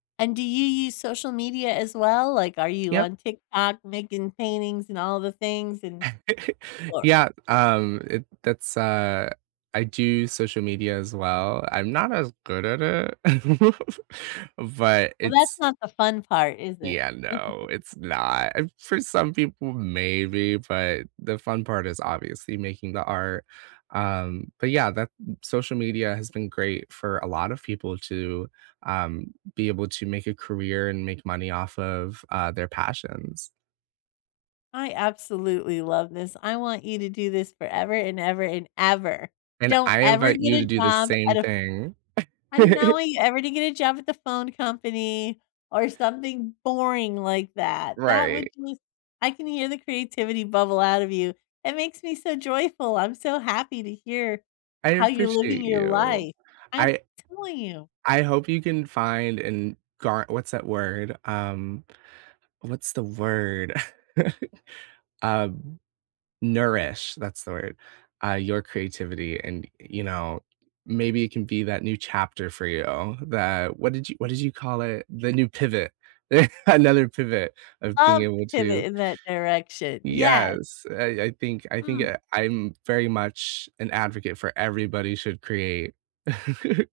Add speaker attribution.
Speaker 1: And do you use social media as well? Like, are you
Speaker 2: Yep.
Speaker 1: on TikTok making paintings and all the things and Or
Speaker 2: Yep, um, it that's, uh I do social media as well, I'm not as good at it, but
Speaker 1: Well, that's
Speaker 2: it's
Speaker 1: not the fun part, is it?
Speaker 2: Yeah, no, it's not. For some people, maybe, but the fun part is obviously making the art, um, but yeah, that social media has been great for a lot of people to, um, be able to make a career and make money off of, uh, their passions.
Speaker 1: I absolutely love this; I want you to do this forever and ever and ever.
Speaker 2: And
Speaker 1: Don't
Speaker 2: I
Speaker 1: ever
Speaker 2: invite
Speaker 1: get
Speaker 2: you to
Speaker 1: a
Speaker 2: do the
Speaker 1: job
Speaker 2: same
Speaker 1: at a
Speaker 2: thing.
Speaker 1: you ever to get a job at the phone company or something boring like that that would
Speaker 2: Right.
Speaker 1: just I can hear the creativity bubble out of you, it makes me so joyful, I'm so happy to hear
Speaker 2: I
Speaker 1: how you're living
Speaker 2: appreciate
Speaker 1: your
Speaker 2: you.
Speaker 1: life. I'm
Speaker 2: I
Speaker 1: telling you!
Speaker 2: I hope you can find and gar what's that word? Um, what's the word? Um, nourish, that's the word, uh, your creativity and, you know, maybe it can be that new chapter for you that what did you what did you call it? The new pivot. Another pivot of being
Speaker 1: Love to
Speaker 2: able
Speaker 1: pivot
Speaker 2: to
Speaker 1: in that direction. Yes!
Speaker 2: Yes, I I think I think
Speaker 1: Mm.
Speaker 2: I I'm very much an advocate for, "everybody should create."